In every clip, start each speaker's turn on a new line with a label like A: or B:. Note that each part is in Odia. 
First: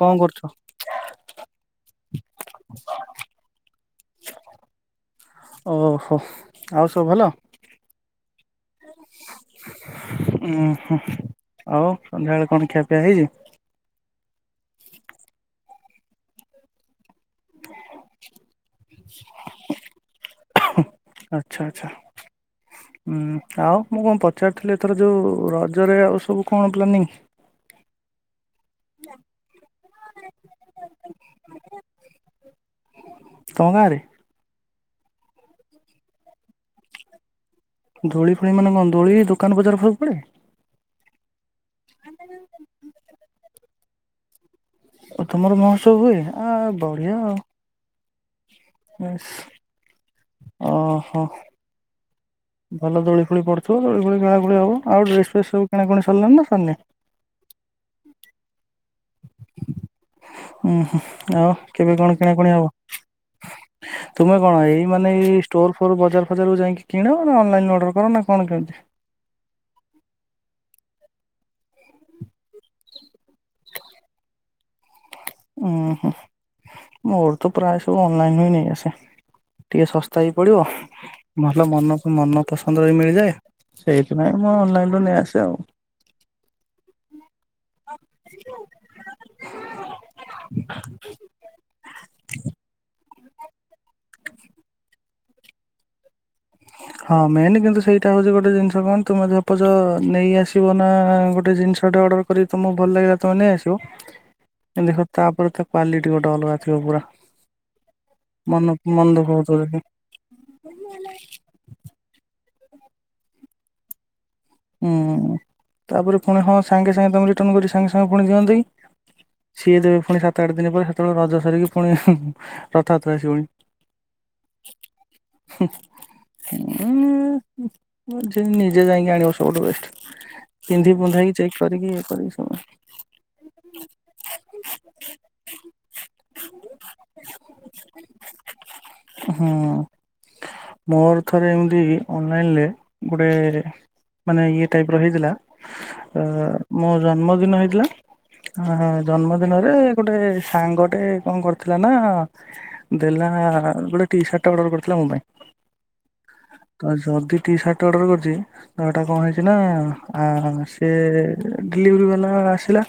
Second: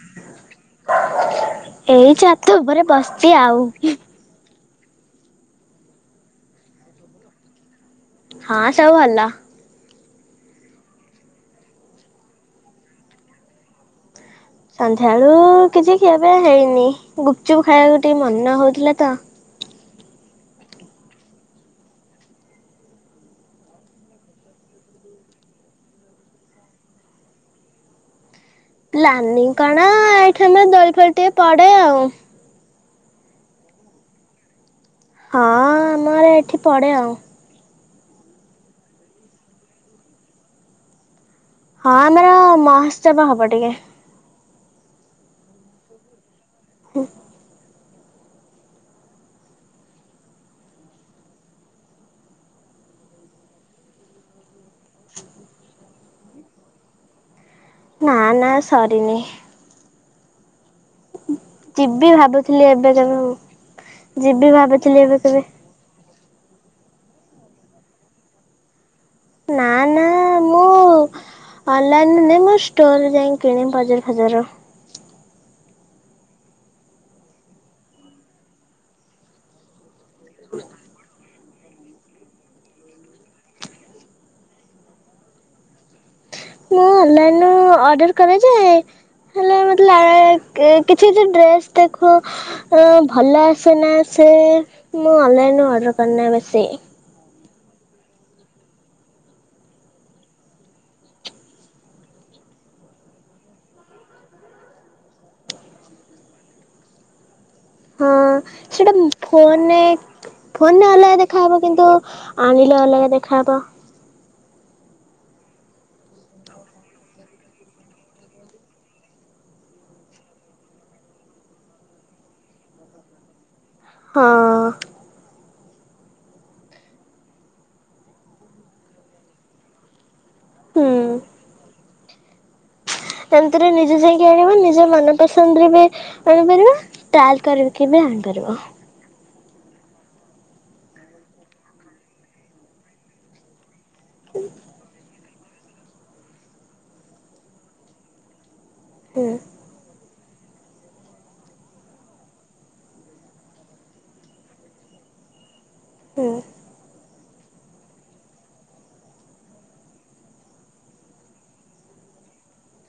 A: କଣ କରୁଛ?
B: ଏଇ ଛାତ ଉପରେ ବସିଛି ଆଉ।
A: ଓହୋ ଆଉ ସବୁ ଭଲ [unintelligible]
B: ହଁ ସବୁ ଭଲ। [unintelligible]
A: ଉଁ ହୁଁ ଆଉ ସନ୍ଧ୍ୟାବେେଳେ କଣ ଖିଆପିଆ ହେଇଛି।
B: ସନ୍ଧ୍ୟା ବେଳୁ କିଛି ଖିଆପିଆ ହେଇନି ଗୁପଚୁପ୍ ଖାଇବାକୁ ଟିକେ ମନେ ହଉଛି। ଥିଲାତ [unintelligible]
A: ଆଚ୍ଛା ଆଛା ଉଁ ଆଉ ମୁଁ କଣ ପଚାରିଥିଲି ଏଥର ଯୋଉ ରଜରେ ଆଉ ସବୁ କଣ ପ୍ଲାନିଂ
B: ପ୍ଲାନିଂ କଣ ଏଇଠ ଦୋଳି ଫଳି ଟିକେ ପଡେ ଆଉ।
A: ତମ ଗାଁରେ [unintelligible]
B: ହଁ ନୂଆ ଏଠି ପଡ଼େ ଆଉ।
A: ଦୋଳି ଫୋଳି ମାନେ କଣ ଦୋଳି ଦୋକାନ ବଜାର ସବୁ ପଡ଼େ?
B: ହଁ ଆମର ମହାତ୍ସବ ହବ ଟିକେ।
A: ଓ ତମର ମହାତ୍ସବ ହୁଏ? [unintelligible] ଆ ବଢ଼ିଆ ଆଉ। [unintelligible] ଏମ୍ ଓ ହ। [unintelligible] ଭଲ ଦୋଳି ଫୋଳି ପଡ଼ିୁଥୁବ ଦୋଳି ଫୋଳି ଖେଳାଖୁଳି ହବ। ଆଉ ଡ୍ରେସ୍ ଫେସ୍ ସବୁ କିଣାକୁଣି ସାରିଲାଣି ନାଁ ସରିନେଇ?
B: ହେଇନେଇ [unintelligible]
A: ଉଁ ହୁଁ ଆଉ କେବେ
B: ଯିବି
A: କଣ କିଣାକୁଣି
B: ଭାବୁଥିଲି
A: ହବ?
B: ଏବେ କେବେ ମୁଁ।
A: ତୁମେ
B: ଯିବି
A: କଣ ଏଇ
B: ଭାବିଥିଲି
A: ମାନେ
B: ଏବେ
A: ଏଇ
B: କେବେ
A: ଷ୍ଟୋର ଫୋର ବଜାର ବଜାରକୁ ଯାଇକି କିଣ ନାଁ ଅନଲାଇନରୁ ଅର୍ଡ଼ର କର ନାଁ କଣ କେମିତି?
B: ନାଁ ନାଁ ମୁଁ ଅନଲାଇନ ନୁହେଁ ମୁଁ ଷ୍ଟୋରରେ ଯାଇଁକି କିଣେ ବାଜାର ଫଜାର।
A: ଉଁ ହୁଁ ମୋର ତ ପ୍ରାୟ ସବୁ ଅନଲାଇନରୁ ନେଇଆସେ। ଟିକେ ଶସ୍ତା ବି ପଡ଼ିବ ଭଲ ମନ ମନ ପସନ୍ଦ ବି ମିଳିଯାଏ। ସେଇଥିପାଇଁ ମୁଁ ଅନଲାଇନରୁୁ ନେଇ ଆସେ ଆଉ।
B: ମୁଁ ଅନଲାଇନରୁ ଅର୍ଡର କରେ ଯେ ହେଲେ ମତେ ଲା ଏ କେ କିଛି କିଛି ଡ୍ରେସ ଦେଖୁଅ ଅ ଭଲ ଆସେ ନାଁ ଆସେ ମୁଁ ଅନଲାଇନରୁ ଅର୍ଡ଼ର କରିନେଇ ବେଶୀ।
A: ହଁ ମେନ୍ କିନ୍ତୁ ସେଇଟା ହୋଉଚି ଗୋଟେ ଜିନିଷ କଣ ତୁମେ ଧ ପଜ ନେଇଆସିବ ନାଁ ଗୋଟେ ଜିନିଷଟେ ଅର୍ଡ଼ର କରିିକି ତମକୁ ଭଲ ଲାଗିଲା ତୁମେ ନେଇଆସିବ କିନ୍ତୁ ଦେଖ ତାପରେ ତା କ୍ୱାଲିଟୀ ଗୋଟେ ଅଲଗା ଥିବ ପୁରା।
B: ହଁ
A: ମନ
B: ସେଟା
A: ମନ ଦୁଃଖ ହଉଥିବ ଦେଖି
B: ଫୋନରେ ଫୋନରେ ଅଲଗା ଦେଖାହବ। କିନ୍ତୁ ଆଣିଲେ ଅଲଗା ଦେଖାହବ।
A: ଉଁ ତାପରେ ଫୁଣି ହଁ ସାଙ୍ଗେ ସାଙ୍ଗେ ତମେ ରିଟନ୍ କରି ସାଙ୍ଗେ ସାଙ୍ଗେ ପୁଣି ଦିଅନ୍ତି ସିଏ ଦେବେ ଫୁଣି ସାତ ଆଠ ଦିନି ପରେ ହେତୋଳେ ରଜ ସରିକି ପୁଣି ରଥ ଯାତ୍ରା ଆସିବଣି।
B: ହଁ। [unintelligible]
A: ଉଁ ନିଜେ ନିଜେ ଯାଇଁକି ଆଣିବ‌। ସବୁଠୁ ବେଷ୍ଟ। ପିନ୍ଧି ପୁନ୍ଧାକି ଚେକ୍ କରିକି କରିକି ସମୟ।
B: ଏନ୍ତିରେ ନିଜେ ଯାଇକି ଆଣିବା ନିଜ ମନ ପସନ୍ଦରେ ବି ଆଣିପାରିବା ଟ୍ରାଏଲ କରିକି ବି ଆଣିପାରିବ।
A: ହୁଁ‌ ମୋର ଥରେ ଏମିତି ଅନଲାଇନରେ ଗୋଟେ ମାନେ ଇଏ ଟାଇପର ହେଇଥିଲା ଅ ମୋ ଜନ୍ମଦିନ ହେଇଥିଲା ହୁ ହଁ
B: ହୁଁ
A: ଜନ୍ମଦିନରେ ଗୋଟେ ସାଙ୍ଗଟେ କଣ କରିଥିଲା ନାଁ ଦେଲା ଗୋଟେ ଟି ସାର୍ଟଟେ ଅର୍ଡର କରିଥିଲା ମୋ ପାଇଁ।
B: ହୁଁ
A: ତ ଯଦି ଟି ସାର୍ଟଟେ ଅର୍ଡର କରିଚି ତାର ହେଟା କଣ ହେଇଚି ନାଁ ଆ ସିଏ ଡେଲିଭରି ବାଲା ଆସିଲା।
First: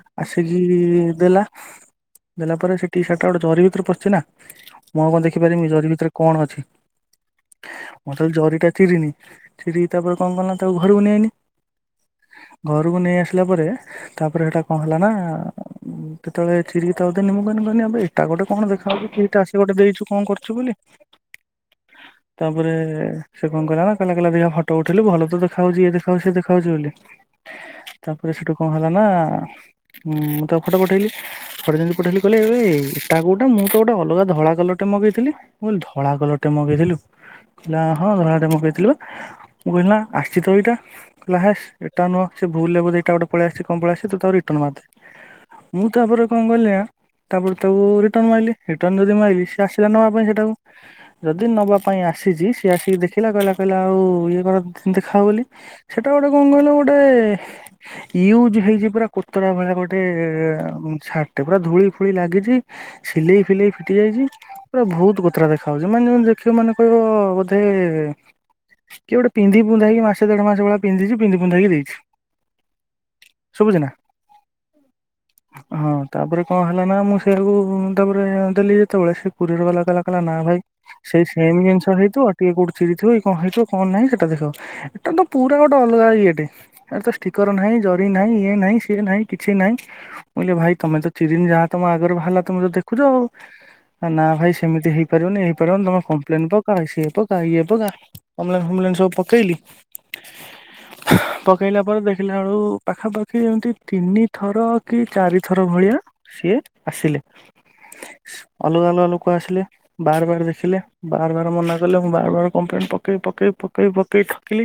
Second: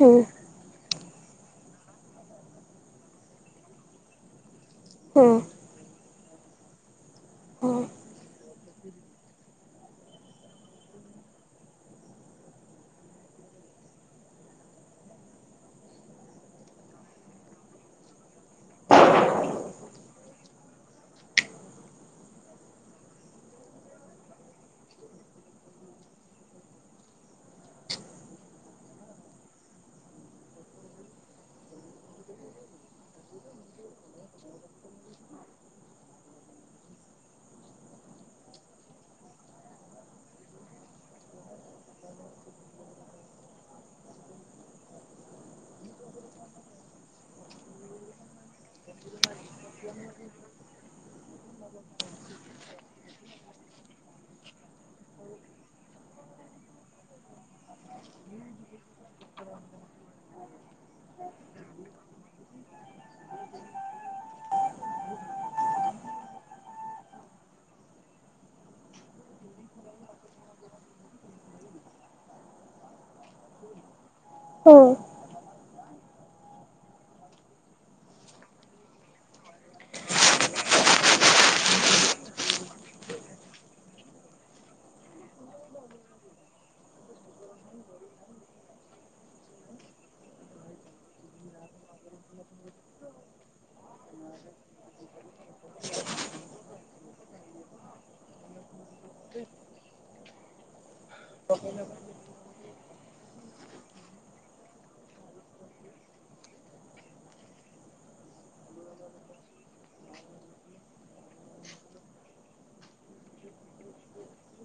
B: ହୁଁ
A: ଆସିକି ଦେଲା ଦେଲା ପରେ ସେଠିି ସାର୍ଟଟା ଗୋଟେ ଜରି ଭିତରେ ପସିଲା ମୁଁ ଆଉ
B: ହୁଁ
A: କଣଦେଖି ପାରିବି ଜରି ଭିତରେ କଣ ଅଛି
B: ହୁଁ
A: ମତେ ଜରି ଟା ତିରିନି ତିରି ତାପରେ କଣ କଲା ତାକୁ ଘରକୁ ନେଇନି ଘରକୁ ନେଇ ଆସିଲା ପରେ ତାପରେ ସେଟା କଣ ହେଲା ନା କେତେବେଳେ ଥ୍ରି ଥାଉଜେଣ୍ଟ ମୁଁ କରି ପାରୁନି ଆବେ ଏଇଟା ଗୋଟେ କଣ ଦେଖାଯାଉଛି କି ଟ୍ରାସଲେଟ୍ ଗୋଟେ ଦେଇଛୁ କଣ କରୁଛୁ ବୋଲି ତାପରେ ସେ କଣ କଲା ନା କହିଲା କହିଲା ଫଟ୍ ଫଟୋ ଉଠେଇଲୁ ଭଲ ତ ଦେଖାହଉଛି ଇଏ ଦେଖାଉଛି ସିଏ ଦେଖାଉଛି ବୋଲି ତାପରେ ସେଠୁ କଣ ହେଲା ନା ମୁଁ ତ ଫଟୋ ପଠେଇଲି ଫଟୋ ଯେମିତି ପଠେଇଲି କହିଲେ ଏବେ ଏଟା ଗୋଟା ମୁଁ ତ ଗୋଟେ ଅଲଗା ଧଳା କଲରଟେ ମଗେଇଥିଲି ମୁଁ ଧଳା କଲରଟେ ମଗେଇଦେଲୁ କହିଲା ହଁ ଧଳାଟେ ମଗେଇଥିଲୁ ମୁଁ କହିଲି ନା ଆସିଛି ତ ଏଇଟା କହିଲା ହେସ୍ ଏଇଟା ନୁହଁ ସେ ଭୁଲରେ ବୋଧେ ଏଇଟା ଗୋଟେ ପଳେଇଆସିଛି କଣ ପଳେଇ ଆସିଛି ତ ତାକୁ ରିଟର୍ଣ୍ଣ ମାରିଦେ ମୁଁ ତାପରେ କଣ କଲି ତାପରେ ତାକୁ ରିଟର୍ଣ୍ଣ ମାରିଲି ରିଟର୍ଣ୍ଣ ଯଦି ମାରିଲି ସେ ଆସିଲା ନେବା ପାଇଁ ସେଇଟାକୁ ଯଦି ନେବା ପାଇଁ ଆସିଛି ସିଏ ଆସିକି ଦେଖିଲା କହିଲା କହିଲା ଓ ଇଏ କଣ ଦେଖାଅ ବୋଲି ସେଟା ଗୋଟେ କଣ କହିଲ ଗୋଟେ ୟୁଜ ହେଇଛି ପୁରା କୋତରା ଭଳିଆ ଗୋଟେ ସାର୍ଟଟେ ପୁରା ଧୂଳିଫୁଳି ଲାଗିଛି ସିଲେଇ ଫିଲେଇ ଫିଟି ଯାଇଛି ପୁରା ବହୁତ କୋତରା ଦେଖାାଯାଉଛି ମାନେ ଦେଖିବ ମାନେ କହିବ ବୋଧେ କିଏ ଗୋଟେ ପିନ୍ଧି ପିନ୍ଧାକି ମାସେ ଦେଢ଼ ମାସ ବେଳେ ପିନ୍ଧିଛି ପିନ୍ଧି ପିନ୍ଧାକି ଦେଇଛି ଶୁଭୁଛି ନା
B: ହଁ
A: ହଁ ତାପରେ କଣ ହେଲା ନା ମୁଁ ସେଇଆକୁ ତାପରେ ଦେଲି ଯେତେବେଳେ ସେ କୋରିଅର୍ ବାଲା କହିଲା କହିଲା ନା ଭାଇ ସେଇ ସେମ ଜିନିଷ ହେଇଥାଉ ଆଉ ଟିକେ ଚିରି ଥିବ କଣ ହେଇଥିବ କଣ ନାହିଁ ଏଟା ଦେଖ ଏଟା ତ ପୁରା ଗୋଟେ ଅଲଗା ଇଏ ଟେ ଷ୍ଟିକର ନାହିଁ ଜରି ନାହିଁ ଇଏ ନାହିଁ ସିଏ ନାହିଁ କିଛି ନାହିଁ ମୁଁ କହିଲି ଭାଇ ତମେ ତ ଚିରିନି ଯାହା ତମ ଆଗରେ ବାହାରିଲା ତମେ ତ ଦେଖୁଛ ଆଉ ନା ଭାଇ ସେମିତି ହେଇ ପାରିବନି ହେଇପାରିବନି ତମେ କମ୍ପଲେନ୍ କର କାଣା ସିଏ ତ ଗାଁ ଇଏ ତ ଗାଁ କମ୍ପଲେନ୍ ଫମ୍ପଲେନ୍ ସବୁ ପକେଇଲି ହାଁ ପକେଇଲା ପରେ ଦେଖିଲା ବେଳୁ ପାଖାପାଖି ଏମିତି ତିନିଥର କି ଚାରିଥର ଭଳିଆ ସିଏ ଆସିଲେ ଅଲଗା ଅଲଗା ଲୋକ ଆସିଲେ ବାର ବାର ଦେଖିଲେ ବାର ବାର ମନା କଲେ ମୁଁ ବାର ବାର କମ୍ପ୍ଲେନ୍ ପକେଇ ପକେଇ ପକେଇ ପକେଇ ଥକିଲି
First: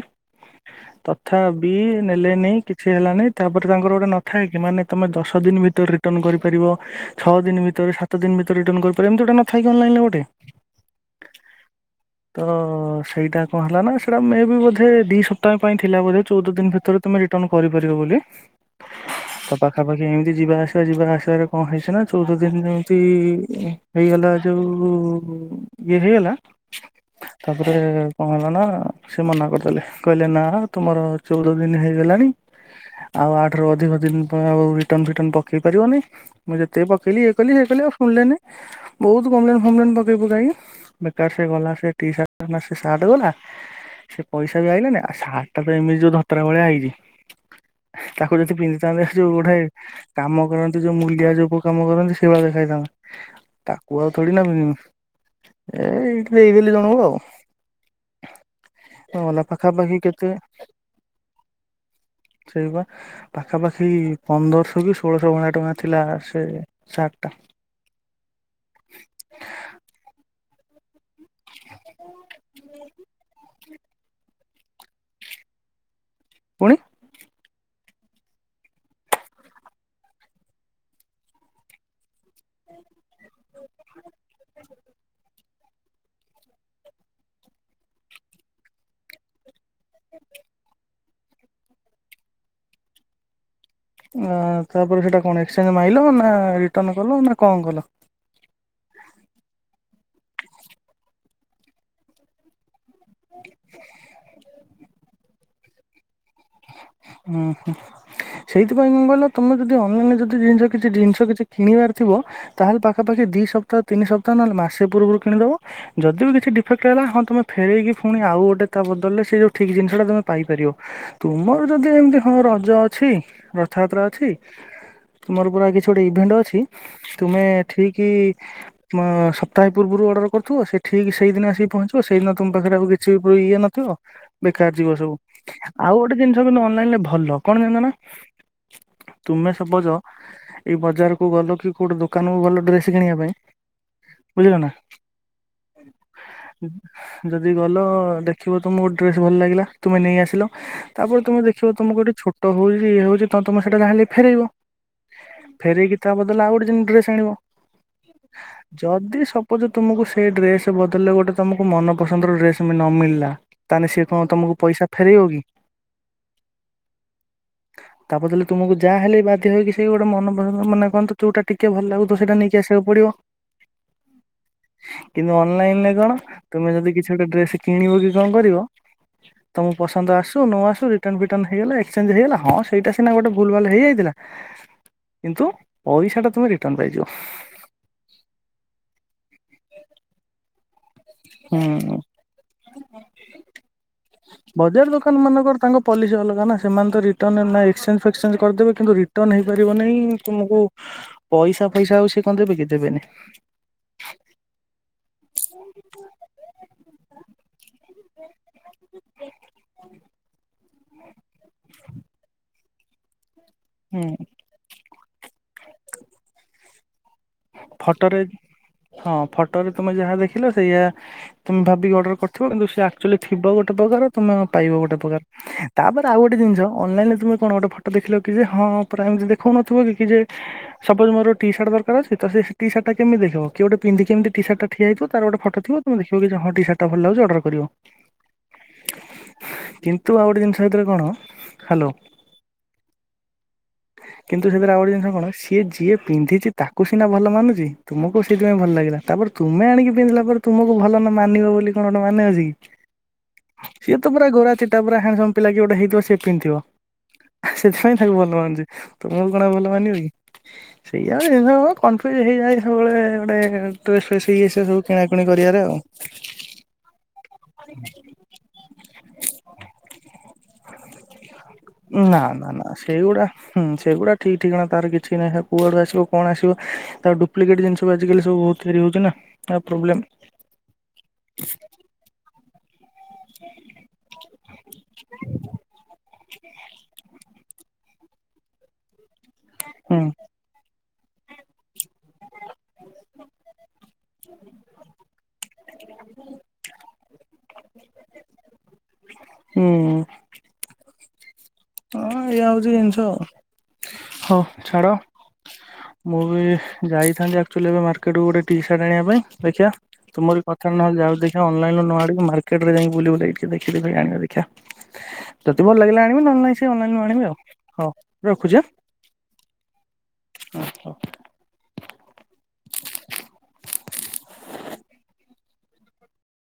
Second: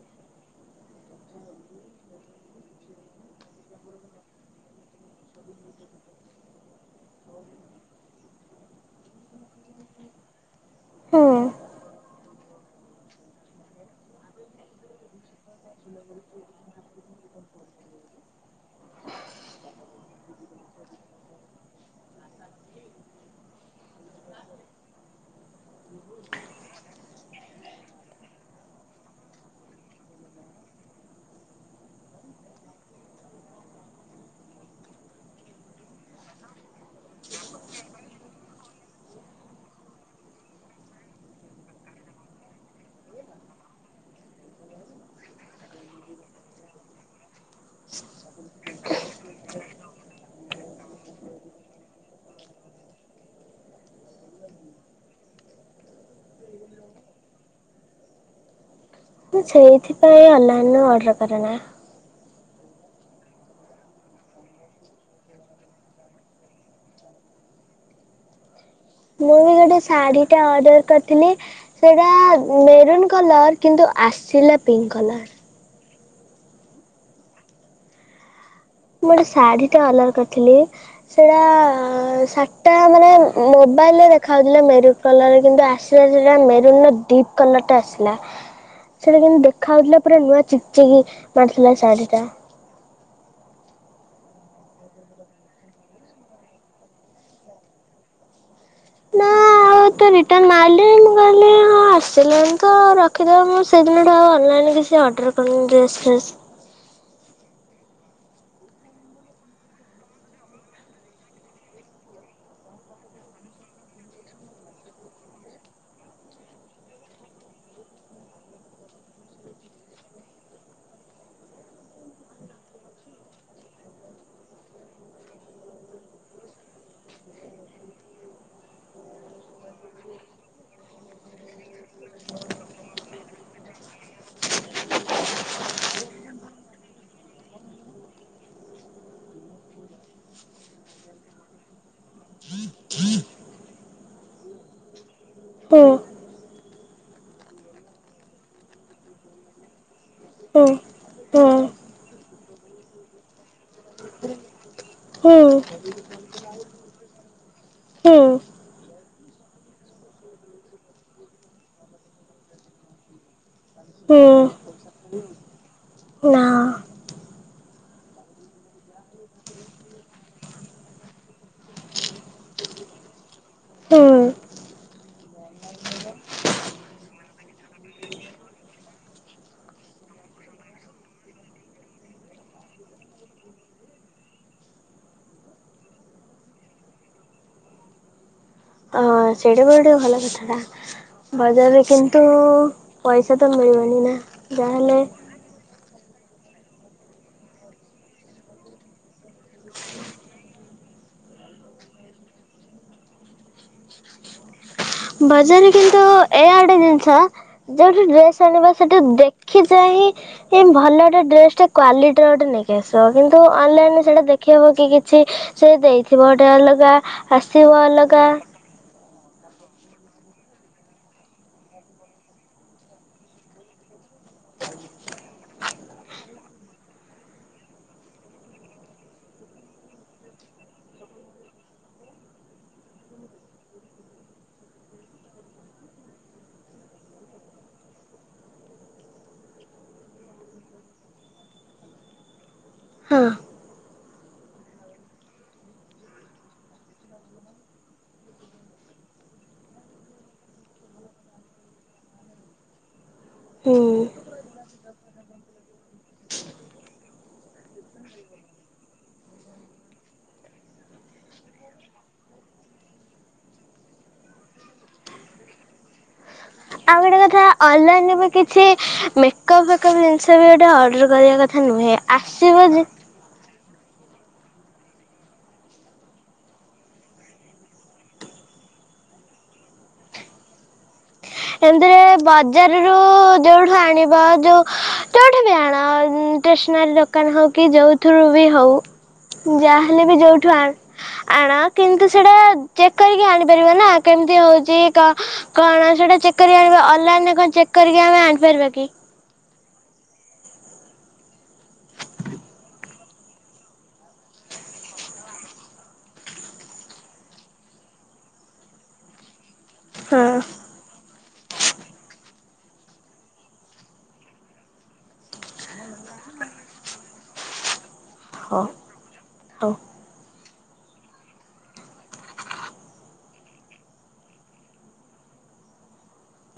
A: ତଥାବିି ନେଲେନି କିଛି ହେଲାନି ତାପରେ ତାଙ୍କର ଗୋଟେ ନଥାଏ କି ମାନେ ତମେ ଦଶ ଦିନ ଭିତରେ ରିଟର୍ଣ୍ଣ କରିପାରିବ ଛଅ ଦିନ ଭିତରେ ସାତ ଦିନ ଭିତରେ ରିଟର୍ଣ୍ଣ କରିପାରିବ ଏମତି ଗୋଟେ ନଥାଏ କି ଅନଲାଇନ୍ ରେ ଗୋଟେ
B: ହୁଁ
A: ତ ସେଇଟା କଣ ହେଲା ନା ସେଇଟା ମେବି ବୋଧେ ଦୁଇ ସପ୍ତାହ ପାଇଁ ଥିଲା ବୋଧେ ଚଉଦ ଦିନ ଭିତରେ ତୁମେ ରିଟର୍ଣ୍ଣ କରିପାରିବ ବୋଲି ତ ପାଖାପାଖି ଏମିତି ଯିବା ଆସିବା ଯିବା ଆସିବାରେ କଣ ହେଇସିନା ଚଉଦ ଦିନ ଯେମିତି ହେଇଗଲା ଯେଉଁ ଇଏ ହେଇଗଲା ତାପରେ କଣ ହେଲା ନା ସେ ମନା କରିଦେଲେ କହିଲେ ନା ତୁମର ଚଉଦ ଦିନ ହେଇଗଲାଣି ଆଉ ଆଠରୁ ଅଧିକ ଦିନ ଆଉ ରିଟର୍ଣ୍ଣ ଫିଟର୍ଣ୍ଣ ପକେଇ ପାରିବନି ମୁଁ ଯେତେ ପକେଇଲି ଇଏ କଲି ସିଏ କଲି ଆଉ ଶୁଣିଲେନି ବହୁତ କମ୍ପ୍ଲେନ ଫମ୍ପ୍ଲେନ ପକେଇ ପୁକାଇ ବେକାର ସେ ଗଲା ସେ ଟିସାର୍ଟ ଟା ସେ ସାର୍ଟ ଗଲା ସେ ପଇସା ବି ଆଇଲାନି ଆଉ ସାର୍ଟ ଟା ଏମିତି ଯୋଉ ଧତରା ଭଳିଆ ହେଇଛି ତାକୁ ଯଦି ପିନ୍ଧି ତା [unintelligible] ଯୋଉ ଗୋଠାଏ କାମ କରନ୍ତି ଯୋଉ ମୂଲିଆ ଯୋଉ [unintelligible] କାମ କରନ୍ତି ସେଇଭଳିଆ ଦେଖାଯାଇଥାନ୍ତା ତାକୁ ଆଉ ଥୋଡ଼ି ନା ପିନ୍ଧିବି ଏ ଏଇଠି ଦେଇଦେଲି ଜଣକୁ ଆଉ।
B: ମୁଁ
A: ଗଲା ପାଖାପାଖି
B: ସେଇଥିପାଇଁ
A: କେତେ
B: ଅନଲାଇନ୍ ରେ ଅର୍ଡର କରେ ନା।
A: ସେଇବା ପାଖାପାଖି ପନ୍ଦରଶହ କି ଷୋଳଶହ ଭଳିଆ ଟଙ୍କା ଥିଲା ସେ ସାର୍ଟ ଟା।
B: ମୁଁ ଗୋଟେ ଶାଢୀ ଟେ ଅର୍ଡର କରି ଥିଲି ସେଇଟା ମେରୁନ୍ କଲର କିନ୍ତୁ ଆସିଲା ପିଙ୍କ କଲର।
A: ପୁଣି
B: ମୁଁ ଗୋଟେ ଶାଢ଼ୀ ଟେ ଅର୍ଡର କରିଥିଲି ସେଟା ଶାଢି ଟା ମାନେ ମୋବାଇଲରେ ଦେଖାଯାଉଥିଲା ମେରୁନ୍ କଲର କିନ୍ତୁ ଆସିଲା ସେଟା ମେରୁନ ଡିପ କଲରଟା ଆସିଲା ସେଟା କିନ୍ତୁ ଖାଉଥିଲା ପୁରା ନୂଆ ଚିକ୍ ଚିକି ମାରୁଥିଲା ଶାଢ଼ୀଟା।
A: ଆଁ ତାପରେ ସେଇଟା କଣ ଏକ୍ସଚେଞ୍ଜ ମାଇଲ ନା ରିଟର୍ନ କଲ ନା କଣ କଲ?
B: ନା ଆଉ ତ ରିଟର୍ନ ମାରିଲି ମୁଁ କହିଲି ହଁ ଆସିଲାଣି ତ ରଖିଦବା ମୁଁ ସେଦିନ ଠୁ ଆଉ ଅନଲାଇନ କିଛି ଅର୍ଡର କରିନି ଡ୍ରେସ ଫ୍ରେସ।
A: ହୁଁ ହୁଁ ସେଇଥିପାଇଁ କଣ କହିଲ ତମେ ଯଦି ଅନଲାଇନ ରେ ଯଦି କିଛି ଜିନିଷ କିଛି କିଣିବାର ଥିବ ତାହେଲେ ପାଖାପଖି ଦିସପ୍ତାହ ତିନି ସପ୍ତାହ ନହେଲେମାସେ ପୂର୍ବରୁ କିଣିଦବ ଯଦି ବି କିଛି ଡିଫେକ୍ଟ ହେଲା ହଁ ତମେ ଫେରଇକି ପୁଣି ଆଉ ଗୋଟେ ତା ବଦଳରେ ସେ ଠିକ୍ ଜିନିଷ ଟା ତମେ ପାଇପାରିବ। ତୁମର ଯଦି ଏମିତି ହଁ ରଜ ଅଛି ରଥଯାତ୍ରା ଅଛି ତୁମର ପୁରା କିଛି ଗୋଟେ ଇଭେଣ୍ଟ ଅଛି ତୁମେ ଠିକ ସପ୍ତାହେ ପୂର୍ବରୁ ଅର୍ଡର କରୁଥିବ ସେ ଠିକ୍ ସେଇଦିନ ଆସିକି ପହଞ୍ଚିବ ସେଇଦିନ ତୁମ ପାଖରେ ଆଉ କିଛି ଇଏ ନଥିବ ବେକାର ଯିବ ସବୁ। ଆଉ ଗୋଟେ ଜିନ୍ସ କିନ୍ତୁ ଅନଲାଇନରେ ଭଲ କଣ ଜାଣିଚ ନା? ତୁମେ ସପୋଜ ଏଇ ବଜାରକୁ ଗଲ କି କୋଉଠି ଦୋକାନ କୁ ଗଲ ଡ୍ରେସ କିଣିବା ପାଇଁ ଯଦି ଗଲ ଦେଖିବ ତମକୁ ଡ୍ରେସ ଭଲ ଲାଗିଲା ତୁମେ ନେଇଆଶିବ ତାପରେ ତମେ ଦେ ଆଚ୍ଛା ତମକୁ ଗୋଟେ ଛୋଟ ହଉଛି ଇଏ ହଉଛି ତମେ ସେଟାହାଁଲେ ଫେରବ। ଫେରିକି ତା ବଦଲେ ଆଉ ଗୋଟେ ଡ୍ରେସ ଆଣିବ ଯଦି ସପୋଜ ତୁମକୁ ସେଇ ଡ୍ରେସ ବଦଲରେ ଗୋଟେ ତମକୁ ମନପସନ୍ଦର ଡ୍ରେସ ନ ମିଳିଲା? ତାହେଲେ ସେ କଣ ତମକୁ ପଇସା ଫେରେଇବ କି?
B: ନା
A: ତାପଦରେ ତୁମକୁ ଯାହା ହେଲେ ବାଧ୍ୟ ହେକି ସେ ଗୋଟେ ମନ ପସନ୍ଦ ମାନେ କହୋଟା ଟିକେ ଭଲ ଲାଗୁ ସେଇଟା ନେଇକି ଆସିବାକୁ ପଡିବ
B: ହୁଁ
A: କିନ୍ତୁ ଅନଲାଇନରେ କଣ ତମେ ଯଦି କିଛି ଗୋଟେ ଡେସ କିଣିବ କି କଣ କରିବ ତମ ପସନ୍ଦ ଆସ ନଆ ଆସୁ ରିଟନ୍ ଫିଟନ୍ ହେଇଗଲାସଚେ୍ ହେଇଗଲା ହଁ ସେଇଟା ସିନା ଗୋଟେ ଆବେ ଭୁଲ ଭାଲ ହେଇଯାଇଥିଲା କିନ୍ତୁ ପଇସା ଟା ତମେ ରଟନ୍ ପାଇଯିବ।
B: ହଁ ସେଇଟା ବି ଗୋଟେ ଭଲକଥା ଟା। ବାଜାରରେ
A: ହୁଁ।
B: କିନ୍ତୁ ପଇସା ତ ମିଳିିବନି ନା ଯହାହଲେ।
A: ହେ ସେମାନେ ତ ରିଟର୍ ନା ଏକ୍ସଚେ୍ କରିଦେବେ କିନ୍ତୁ ରିଟର୍ଣ ହେଇପାରିବ ନାହିଁ ତୁମକୁ ପଇସା ଫଇସା ଆଉ ସେ କଦେବେ କି ଦେବେନି।
B: ବାଜାରରେ କିନ୍ତୁ ଏଇ ଗୋଟେ ଜିନିଷ ଯୋଉଠି ଡ୍ରେସ୍ ଆଣିବା ସେଠି ଦେଖି ଚାହିଁ ଏଇ ଭଲଟେ ଡ୍ରେସ୍ ଟେ କ୍ୱାଲିଟି ର ଗୋଟେ ନେଇଁ ସେ କିନ୍ତୁ? ତ ଅନଲାଇନ୍ ରେ
A: ହୁଁ
B: ସେଇଟା ଦେଖେଇବ କି ସେ ସେ ଦେଇଥିବ ଗଟେ ଅଲଗା। ଆସିବ
A: ଫଟୋରେ
B: ଅଲଗା
A: ହଁ ଫଟୋରେ ତମେ ଯାହା ଦେଖିଲ ସେଇୟଆ ତମେ ଭାବିକି ଅର୍ଡର କରିଥିବ କିନ୍ତୁ ସେ ଆକ୍ଚୁଆଲି ଥିବ ଗୋଟେ ପ୍ରକାର ତମେ ପାଇବ ଗୋଟେ ପ୍ରକାର ତାପରେ ଆଉ ଗୋଟେ ଜିନିଷ ଅନଲାଇନ୍ ରେ ତମେ କଣ ଗୋଟେ ଫଟୋ ଦେଖିଲକି ଯେ ହଁ ପୁରା ଏମିତି ଦେଖଉନଥିବ କି ଯେ ସପୋଜ ମୋର ଟିସାର୍ଟ ଦରକାର ଅଛି। ତ ସେ ଟିସାର୍ଟ ଟା କେମତି ଦେଖିବ କିଏ ଗୋଟେ ପିନ୍ଧିକି ଏମିତି ଟିସାର୍ଟ ଠିଆଇଥିବ ତାରୋଗୋଟେ ଫୋଟ ଥିବ ତୁ ଦେଖିବ କି ହଁ ଟିସାର୍ଟ ଭଲଲାଗୁଛି ଅଡର କରିବ କିନ୍ତୁ ଆଉ ଗୋଟେ ଜିନିଷ ଭିତରେ କଣ ହାଲୋ।
B: ହଁ।
A: କିନ୍ତୁ ସେଥିରେ ଆଉଗଟେ ଜିନିଷ କଣ ସିଏଯିଏ ପିନ୍ଧିଛି ତା କୁସିନା ଭଲ ମାନୁଛି ତୁମକୁ, ସେଇଥିପାଇଁ ଭଲଲାଗିଲା। ତାପରେ ତୁମେ ଆଣିକି ପିନ୍ଧିଲାପରେ ତୁମକୁ ଭଲ ନ ମାନିବ ବୋଲି କଣ ଗୋଟେ ମାନେ ଅଛି କି? ସିଏ
B: ହୁଁ।
A: ତ ପୁରା ଗୋରା। ସେଟା ପୁରା ହ୍ୟାଣ୍ଡସମ୍ ପିଲା କିଏ ଗୋଟେ ହେଇଥିବ ସେ ପିନ୍ଧିବ ସେଥିପାଇଁ ତାକୁ ଭଲମାନୁଛି ତୁମକୁ କଣ ଆଉ ଭଲମାନିବ କି ସେଇଆଆଉ ଜିନଷ ଆଉ କ କନଫିଉଜ ହେଇଯାଏ ସବୁବେଳେ ଏ ଗୋଟେ ଡ୍ରେସ ଫେସ୍ ଇଏ ସିଏ ସବୁ କିଣାକିିଣି କରିବାରେ।
B: ଆଉଗୋଟେ କଥା ଅନଲାଇନରୁ କିଛି ମେକପ୍ ଫେକପ୍ ସେବି ଗୋଟେ ଅର୍ଡର କରିବା କ କଥା ନୁହେଁ
A: ନା ନା ନା
B: ଆସିବ ଯେ
A: ସେଇଗୁଡା ହୁଁ, ସେଗୁଡ଼ା ଠିକ୍ ଠିକଣା ତାର କିଛିନାହିଁ କୁଆଡୁଆସିବ କଣଆସିବ ତାର ଡୁପ୍ଲିକେଟ୍ ଜିନିଷବି ଆଜିକାଲି ସବୁ ବହୁତ ତିଆରି ହଉଛିନା। ପ୍ରୋବ୍ଲେମ୍
B: ଏ ବଜାରରୁ ଯେଉଠୁଁ ଆଣିବ। ଯୋଉ ଯୋଉଠୁ ବି ଆଣ ଷ୍ଟେସନାରୀ ଦୋକାନ ହଉକି ଯୋଉଥିରୁବି ହଉ
A: ହୁଁ
B: ଯାହାହେଲେ ବି ଯୋଉଠୁ ଆ ଆଣ କିନ୍ତୁ ସେଟା ଚେକ୍ କରିକି ଆଣିପାରିବ ନା କେମିତି ହଉଛି କଣ ସେଟା ଚେକ୍ କରି ଆ ଅନଲାଇନ ରେ କଣ ଚେକ୍ କରିକି ଆମେ ଆଣିପାରିବା କି।
A: ହୁଁ। ହଁ ଏୟା ହଉଛି ଜିନିଷ ଆଉ ହଉ ଛାଡ ମୁଁ ବି ଯାଇଥାନ୍ତି ଆକ୍ଚୁଆଲି ଏବେ ମାର୍କେଟକୁୁ ଗୋଟେ ଟି ସାର୍ଟ ଆଣିବା ପାଇଁ। ଦେଖିବା ତୁମର
B: ହଁ
A: କଥା ନହେଲେ ଯାଉଛି ଦେଖିବା ଅନଲାଇନୁ ନ ଆଣିକି ମା ମାର୍କେଟ ରେ ଯାଇଁକି ବୁଲି ବୁଲାକି ଟିକେ ଦେଖ ଦେବି ଆଣୀବା ଦେଖିବା ଯଦି ଭଲ ଲାଗିଲା ଆଣିବି ନହେଲେ ନାଇଁ ସେ ଅନଲାଇନ୍ ରୁ ଆଣିବେ ଆଉ ହଉ।
B: ହଁ ହଉ।
A: ଆଛା।